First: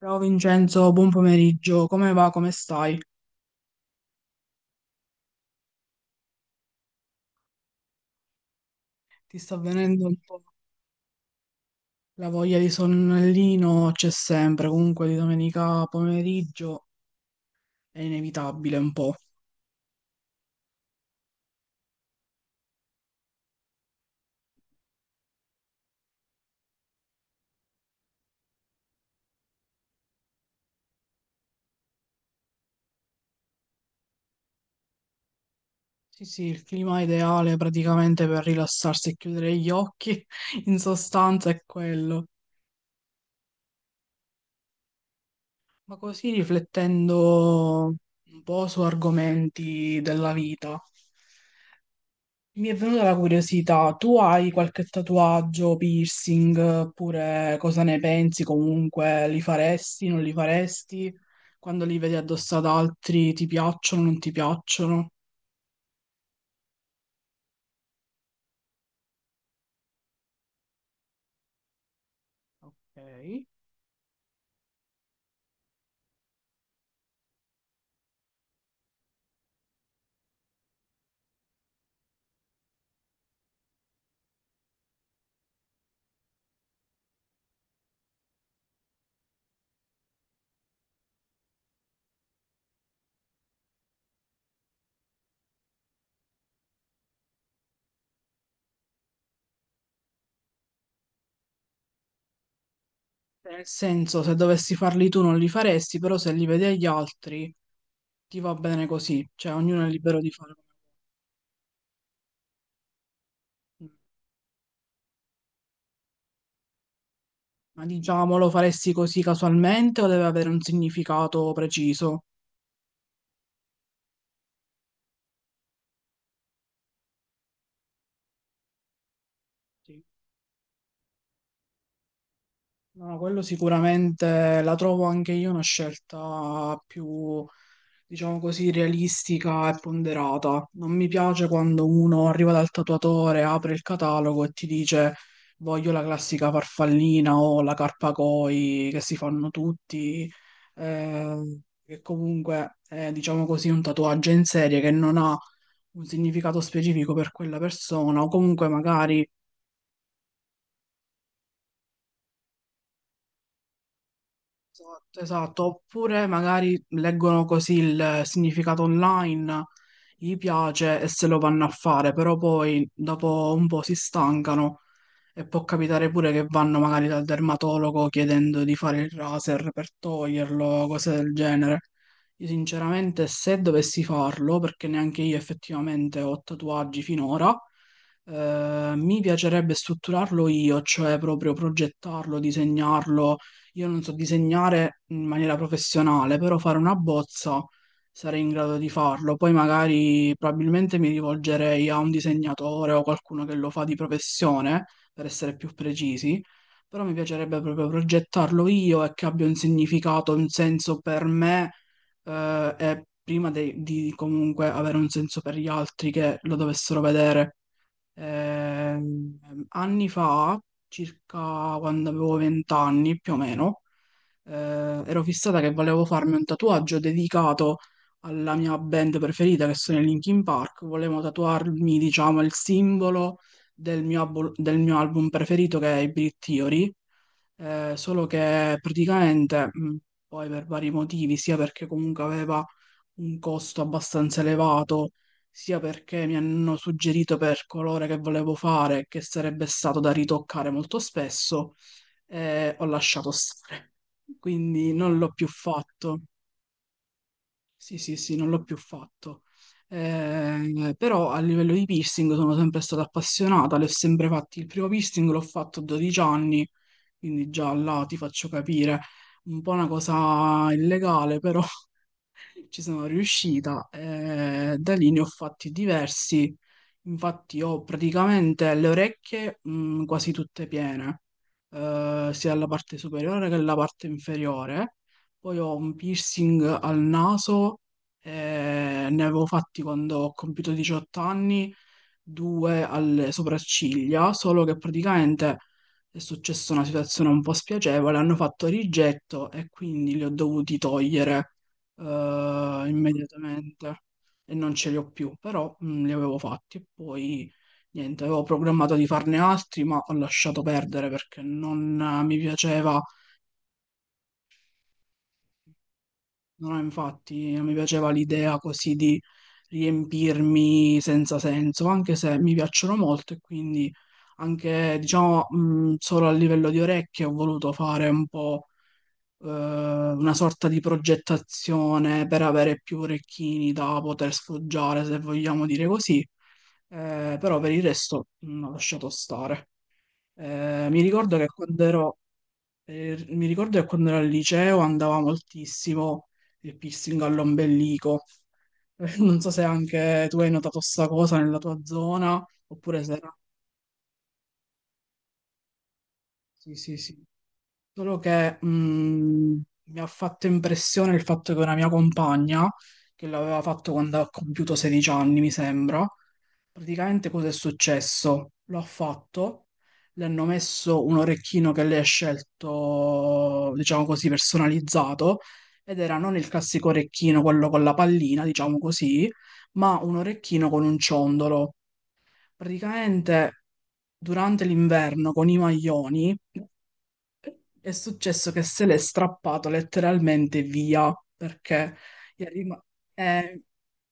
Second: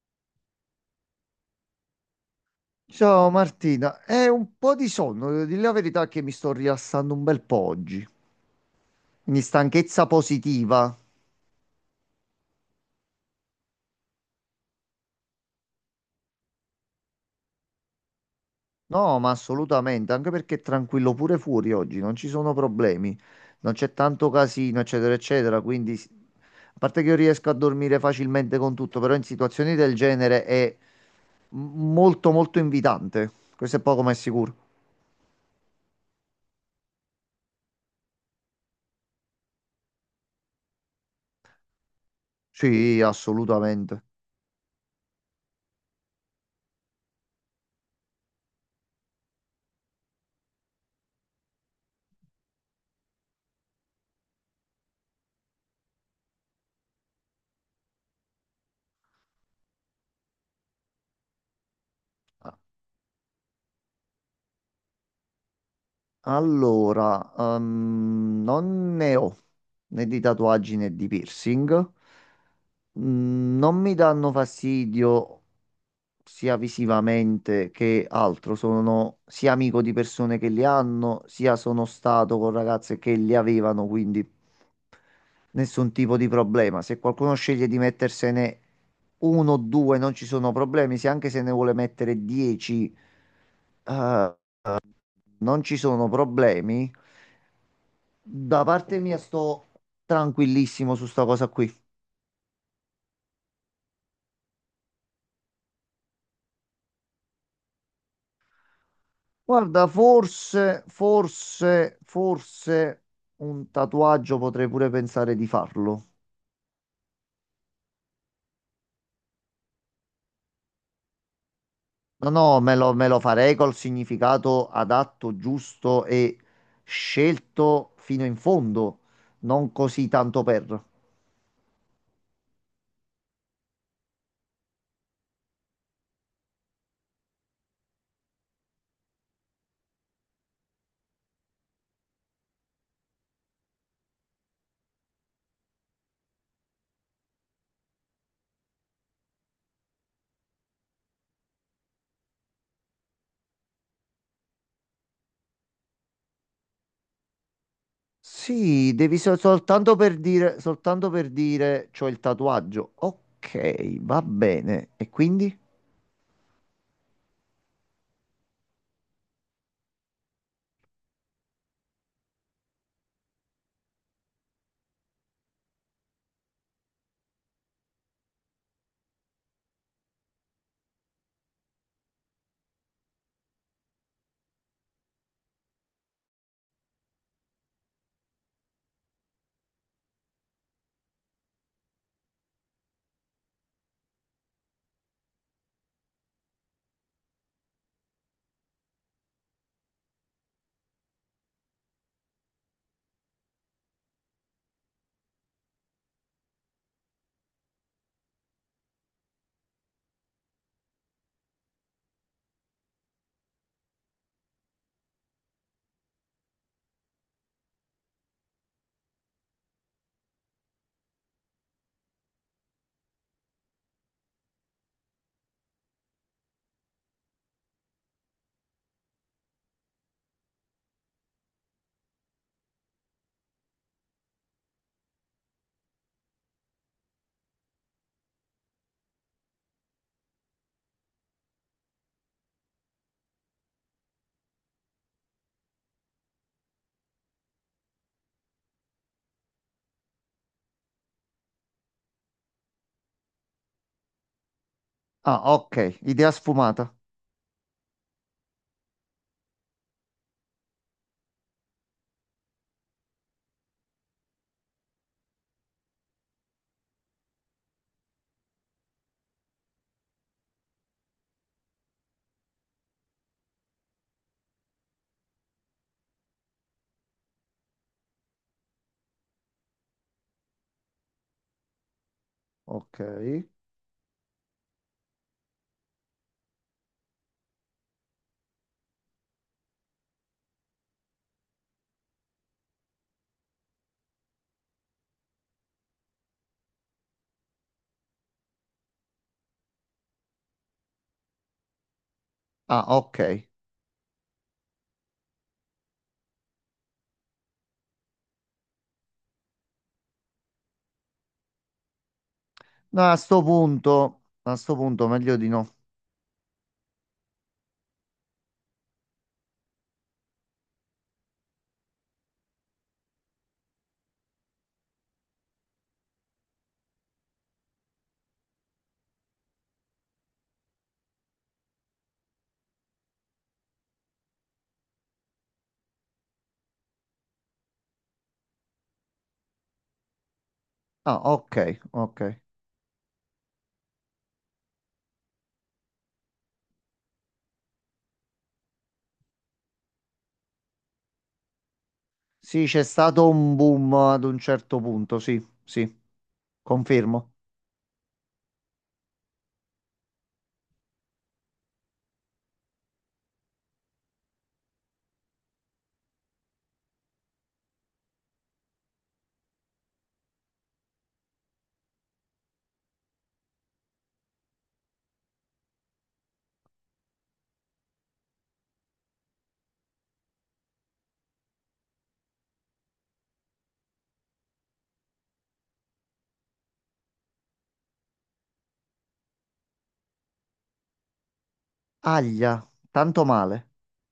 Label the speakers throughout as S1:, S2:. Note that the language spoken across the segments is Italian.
S1: Ciao Vincenzo, buon pomeriggio, come va, come stai?
S2: Ciao Martina, è un po' di sonno, devo dire la verità che mi sto rilassando un bel po' oggi.
S1: Ti
S2: Quindi
S1: sta venendo
S2: stanchezza
S1: un po'
S2: positiva?
S1: la voglia di sonnellino? C'è sempre, comunque di domenica pomeriggio è inevitabile un po'.
S2: No, ma assolutamente, anche perché è tranquillo pure fuori oggi, non ci sono problemi, non c'è tanto casino, eccetera, eccetera, quindi a parte che io riesco a dormire facilmente con tutto, però in situazioni del genere è molto molto invitante, questo è poco ma è sicuro.
S1: Sì, sì, il clima ideale praticamente per rilassarsi e chiudere gli occhi, in sostanza è quello.
S2: Sì, assolutamente.
S1: Ma così riflettendo un po' su argomenti della vita. Mi è venuta la curiosità, tu hai qualche tatuaggio, piercing, oppure cosa ne pensi comunque? Li faresti, non li faresti? Quando li vedi addosso
S2: Ah,
S1: ad altri, ti piacciono, non ti piacciono?
S2: Allora, non ne ho né di tatuaggi né di piercing.
S1: Ok.
S2: Mm, non mi danno fastidio sia visivamente che altro. Sono sia amico di persone che li hanno, sia sono stato con ragazze che li avevano, quindi nessun tipo di problema. Se qualcuno sceglie di mettersene uno o due, non ci sono problemi. Se anche se ne vuole mettere 10, eh, non ci sono problemi. Da parte mia sto tranquillissimo su sta cosa qui.
S1: Nel senso, se dovessi farli tu non li faresti, però se li vedi agli altri ti va bene così, cioè ognuno
S2: Guarda,
S1: è libero di farlo.
S2: forse un tatuaggio potrei pure pensare di farlo.
S1: Ma diciamo, lo faresti così casualmente o deve avere un significato preciso?
S2: No, no, me lo farei col significato adatto, giusto e scelto fino in fondo, non così tanto per.
S1: No, no, quello sicuramente la trovo anche io una scelta più, diciamo così, realistica e ponderata. Non mi piace quando uno arriva dal tatuatore, apre il catalogo e ti dice voglio la classica farfallina o la carpa koi che si fanno tutti, eh, che comunque è, diciamo così, un tatuaggio in serie che non ha un significato specifico per quella persona o comunque
S2: Sì, devi
S1: magari.
S2: soltanto per dire c'ho il tatuaggio. Ok, va bene. E
S1: Esatto,
S2: quindi?
S1: esatto. Oppure magari leggono così il significato online, gli piace e se lo vanno a fare, però poi dopo un po' si stancano e può capitare pure che vanno magari dal dermatologo chiedendo di fare il laser per toglierlo, cose del genere. Io sinceramente se dovessi farlo, perché neanche io effettivamente ho tatuaggi finora, mi piacerebbe strutturarlo io, cioè proprio progettarlo, disegnarlo. Io non so disegnare in maniera professionale, però fare una bozza sarei in grado di farlo. Poi magari probabilmente mi rivolgerei a un disegnatore o qualcuno che lo fa di professione, per essere più precisi, però mi piacerebbe proprio progettarlo io e che abbia un significato, un senso per me, e prima di comunque avere un senso per gli altri che lo dovessero vedere. Ehm, Anni fa, circa quando avevo 20 anni più o meno, ero fissata che volevo farmi un tatuaggio dedicato alla mia band preferita, che sono i Linkin Park. Volevo tatuarmi, diciamo, il simbolo del mio album preferito, che è i Big Theory. Solo che praticamente, poi per vari motivi, sia perché comunque aveva un costo abbastanza elevato, sia perché mi hanno suggerito per colore che volevo fare, che sarebbe stato da ritoccare molto spesso, ho lasciato stare. Quindi non l'ho
S2: Ah,
S1: più
S2: ok,
S1: fatto.
S2: idea sfumata.
S1: Sì, sì, sì, non l'ho più fatto. Però a livello di piercing sono sempre stata appassionata, le ho sempre fatti. Il primo piercing l'ho fatto a 12 anni, quindi già là ti faccio capire. Un po' una cosa illegale, però ci sono riuscita e da lì ne ho fatti diversi. Infatti ho praticamente le orecchie quasi tutte piene, sia la parte
S2: Ok.
S1: superiore che la parte inferiore. Poi ho un piercing al naso, ne avevo fatti quando ho compiuto 18 anni, due alle sopracciglia, solo che praticamente è successa una situazione un po' spiacevole, hanno fatto rigetto e quindi li ho dovuti togliere
S2: Ah, ok.
S1: immediatamente e non ce li ho più, però li avevo fatti e poi niente, avevo programmato di farne altri, ma ho lasciato perdere perché non mi piaceva,
S2: No, a sto punto meglio di no.
S1: non ho, infatti, non mi piaceva l'idea così di riempirmi senza senso, anche se mi piacciono molto e quindi anche diciamo solo a livello di orecchie ho voluto fare un po' una sorta di progettazione per avere più orecchini da poter sfoggiare, se vogliamo dire così. Però per il resto ho lasciato stare. Eh, mi
S2: Ah,
S1: ricordo che
S2: ok,
S1: quando ero,
S2: ok.
S1: mi ricordo che quando ero al liceo andava moltissimo il piercing all'ombelico. Non so se anche tu hai notato sta cosa nella tua zona,
S2: Sì, c'è
S1: oppure se
S2: stato
S1: era.
S2: un boom ad un certo punto, sì, sì.
S1: Sì, sì, sì.
S2: Confermo.
S1: Solo che mi ha fatto impressione il fatto che una mia compagna, che l'aveva fatto quando ha compiuto 16 anni, mi sembra, praticamente cosa è successo? Lo ha fatto, le hanno messo un orecchino che lei ha scelto, diciamo così, personalizzato, ed era non il classico orecchino, quello con la pallina, diciamo così, ma un orecchino con un ciondolo. Praticamente durante l'inverno con i maglioni è successo che se l'è strappato letteralmente via perché gli è
S2: Aglia,
S1: rima-
S2: tanto
S1: eh,
S2: male.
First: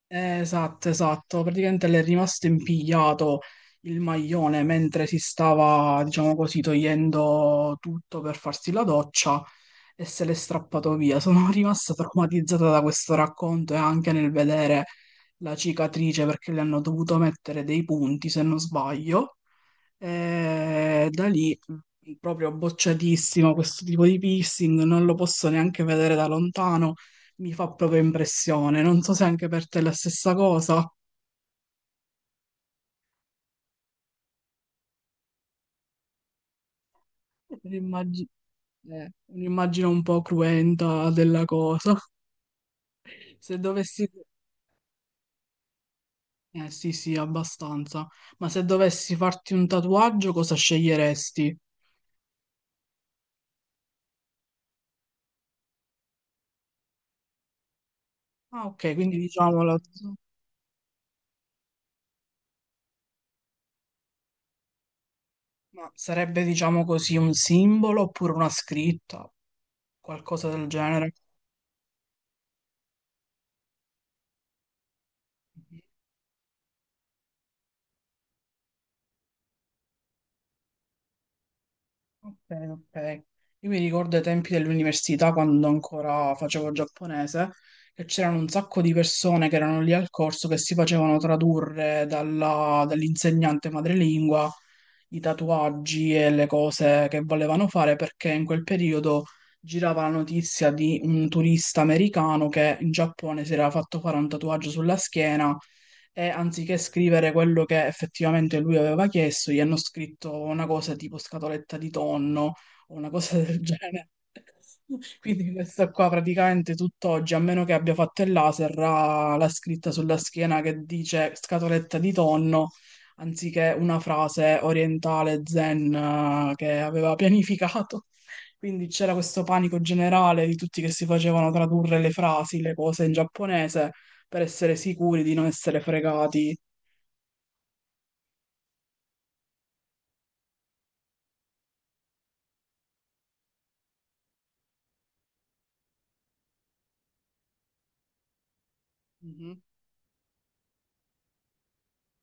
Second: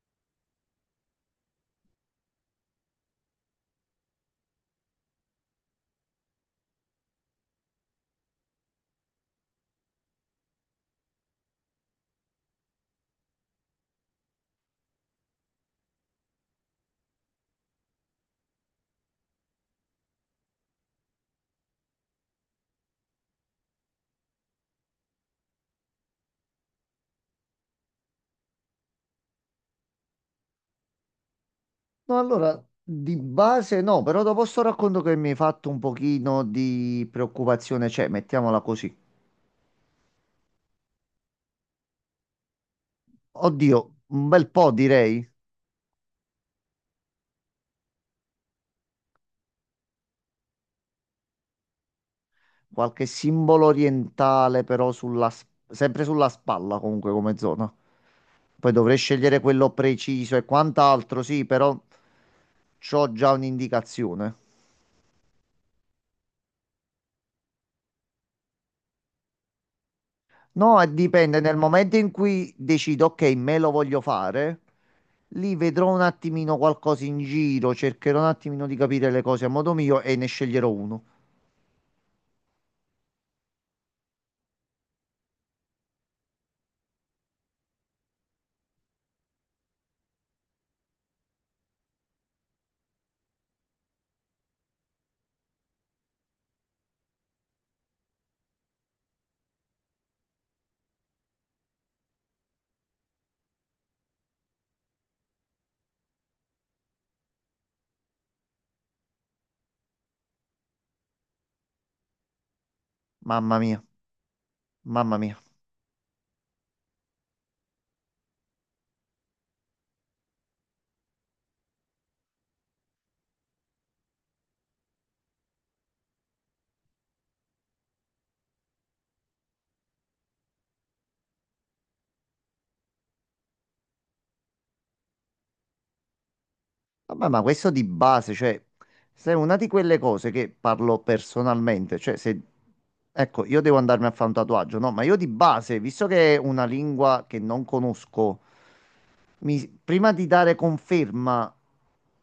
S1: esatto, esatto. Praticamente le è rimasto impigliato il maglione mentre si stava, diciamo così, togliendo tutto per farsi la doccia e se l'è strappato via. Sono rimasta traumatizzata da questo racconto e anche nel vedere la cicatrice perché le hanno dovuto mettere dei punti, se non sbaglio. E da lì proprio bocciatissimo questo tipo di piercing, non lo posso neanche vedere da lontano, mi fa proprio impressione. Non so se anche per te è la stessa cosa.
S2: No, allora, di base no, però dopo sto racconto che mi hai fatto un pochino di preoccupazione, cioè,
S1: Un'immagine
S2: mettiamola così.
S1: un'immagine un po' cruenta della cosa. Se
S2: Oddio,
S1: dovessi.
S2: un bel po' direi.
S1: Eh sì, sì, abbastanza. Ma se dovessi farti un tatuaggio, cosa sceglieresti?
S2: Qualche simbolo orientale però sempre sulla spalla comunque come zona.
S1: Ah,
S2: Poi
S1: ok,
S2: dovrei
S1: quindi
S2: scegliere
S1: diciamo
S2: quello
S1: la.
S2: preciso e quant'altro, sì, però c'ho già un'indicazione.
S1: Ma sarebbe, diciamo così, un simbolo oppure una scritta, qualcosa del
S2: No,
S1: genere.
S2: dipende, nel momento in cui decido, ok, me lo voglio fare, lì vedrò un attimino qualcosa in giro, cercherò un attimino di capire le cose a modo mio e ne sceglierò uno.
S1: Ok, ok. Io mi ricordo ai tempi dell'università, quando ancora facevo giapponese, che c'erano un sacco di persone che erano lì al corso che si facevano tradurre dall'insegnante madrelingua i tatuaggi e le cose che volevano fare, perché in quel periodo girava la notizia di un turista americano che in Giappone si era fatto fare un tatuaggio sulla schiena e anziché scrivere quello che effettivamente lui aveva chiesto, gli hanno scritto una cosa tipo scatoletta di tonno o una cosa
S2: Mamma
S1: del
S2: mia,
S1: genere.
S2: mamma mia.
S1: Quindi questa qua praticamente tutt'oggi, a meno che abbia fatto il laser, ha la scritta sulla schiena che dice scatoletta di tonno, anziché una frase orientale zen che aveva pianificato. Quindi c'era questo panico generale di tutti che si facevano tradurre le frasi, le cose in giapponese per essere sicuri di non essere fregati.
S2: Vabbè, ma questo di base, cioè, se è una di quelle cose che parlo personalmente, cioè, se, ecco, io devo andarmi a fare un tatuaggio, no? Ma io di base, visto che è una lingua che non conosco,
S1: Mhm.
S2: prima di dare conferma,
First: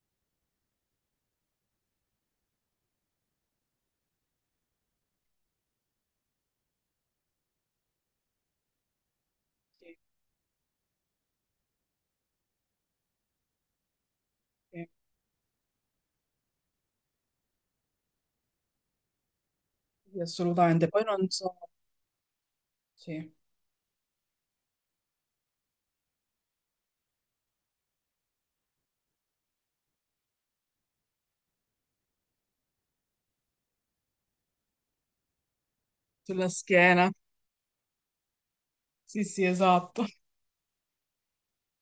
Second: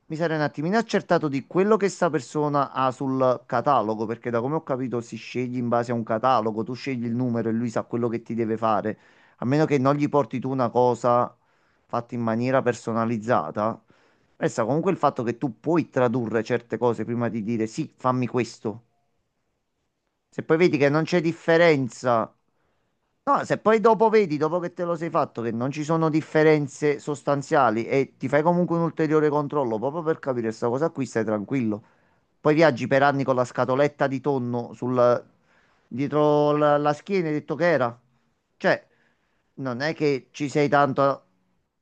S2: mi sarei un attimino accertato di quello che sta persona ha sul catalogo, perché da come ho capito si sceglie in base a un catalogo, tu scegli il numero e lui sa quello che ti deve fare, a meno che
S1: Sì,
S2: non gli porti tu una cosa fatta in maniera personalizzata. Resta
S1: sì,
S2: comunque il fatto che tu puoi tradurre certe cose prima di dire sì, fammi questo.
S1: sì,
S2: Se poi vedi
S1: assolutamente.
S2: che
S1: Poi
S2: non c'è
S1: non so,
S2: differenza,
S1: sì,
S2: no, se poi dopo vedi, dopo che te lo sei fatto, che non ci sono differenze sostanziali e ti fai comunque un ulteriore controllo proprio per capire questa cosa qui, stai tranquillo. Poi viaggi per anni con la scatoletta di tonno sul,
S1: sulla
S2: dietro la
S1: schiena.
S2: schiena, hai detto che era. Cioè,
S1: Sì, sì,
S2: non è
S1: esatto.
S2: che ci sei tanto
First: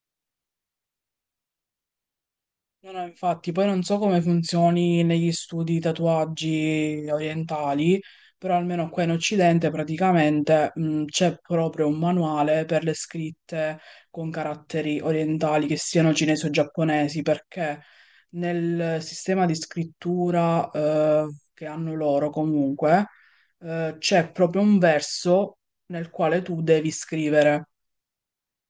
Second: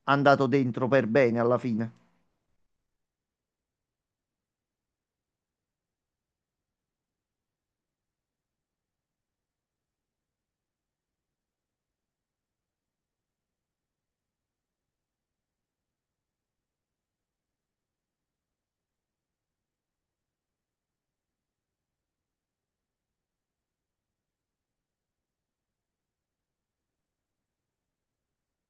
S2: andato dentro per bene alla fine.
S1: No, no, infatti, poi non so come funzioni negli studi di tatuaggi orientali, però almeno qua in Occidente praticamente c'è proprio un manuale per le scritte con caratteri orientali, che siano cinesi o giapponesi, perché nel sistema di scrittura che hanno loro comunque c'è proprio un verso nel quale tu devi scrivere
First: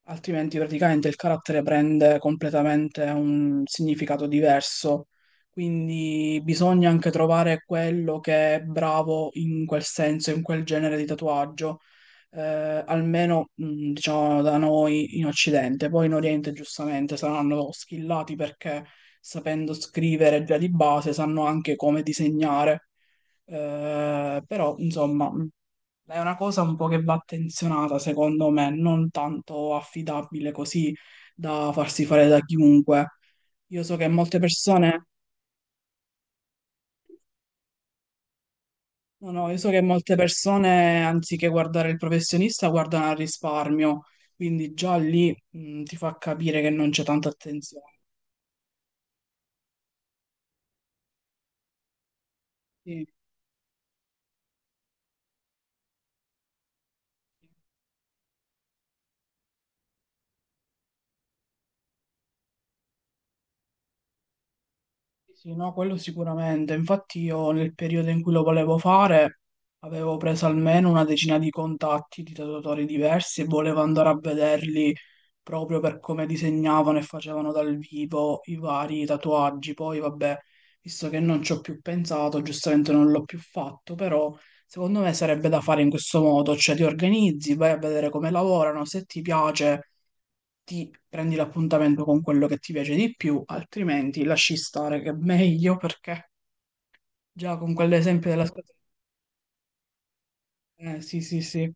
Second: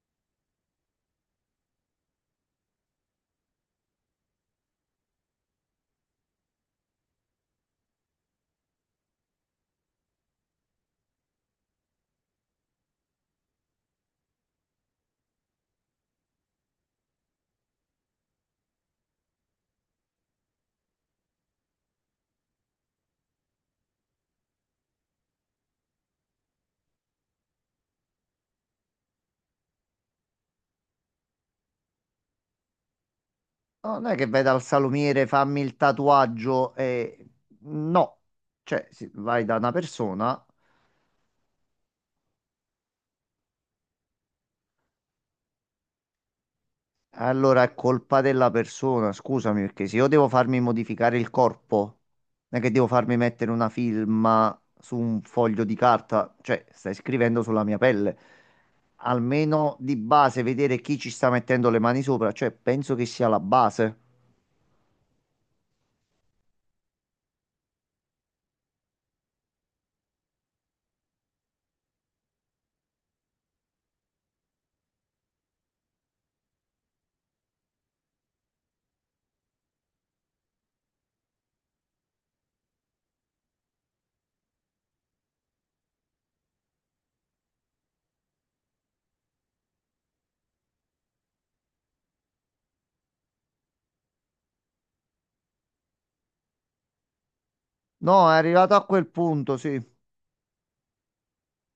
S1: altrimenti praticamente il carattere prende completamente un significato diverso. Quindi bisogna anche trovare quello che è bravo in quel senso, in quel genere di tatuaggio, eh, almeno diciamo da noi in Occidente. Poi in Oriente giustamente saranno skillati perché sapendo scrivere già di base sanno anche come disegnare. Però insomma è una cosa un po' che va attenzionata, secondo me, non tanto affidabile così da farsi fare da chiunque. Io
S2: No,
S1: so che
S2: non è che
S1: molte
S2: vai dal
S1: persone,
S2: salumiere, fammi il tatuaggio e... No, cioè se
S1: no,
S2: vai
S1: no,
S2: da
S1: io so
S2: una
S1: che molte
S2: persona,
S1: persone, anziché guardare il professionista, guardano al risparmio, quindi già lì, ti fa capire che non c'è tanta
S2: allora è
S1: attenzione.
S2: colpa della persona, scusami, perché se io devo farmi modificare il corpo, non è che devo
S1: Sì.
S2: farmi mettere una firma su un foglio di carta, cioè stai scrivendo sulla mia pelle. Almeno di base vedere chi ci sta mettendo le mani sopra, cioè penso che sia la base.
S1: Sì, sì, no, quello sicuramente. Infatti io nel periodo in cui lo volevo fare avevo preso almeno una decina di contatti di tatuatori diversi e volevo andare a vederli proprio per come disegnavano e facevano dal vivo i vari tatuaggi. Poi vabbè, visto che non ci ho più pensato, giustamente non l'ho più fatto, però secondo me sarebbe da fare in questo modo, cioè ti organizzi, vai a vedere come lavorano, se ti piace ti prendi l'appuntamento con quello che ti piace di più, altrimenti lasci stare che è meglio perché già con quell'esempio
S2: No, è
S1: della scuola.
S2: arrivato a quel punto, sì.
S1: Sì, sì, sì.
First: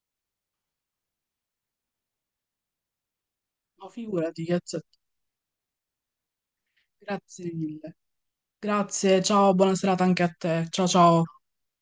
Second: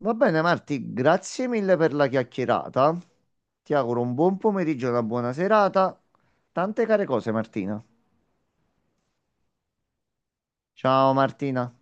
S2: Va bene, Marti, grazie mille per la chiacchierata. Ti
S1: Ma
S2: auguro un buon
S1: figurati,
S2: pomeriggio e
S1: Chiazzetto.
S2: una buona serata. Tante care cose,
S1: Grazie
S2: Martina.
S1: mille. Grazie, ciao, buona serata anche a te. Ciao,
S2: Ciao,
S1: ciao.
S2: Martina.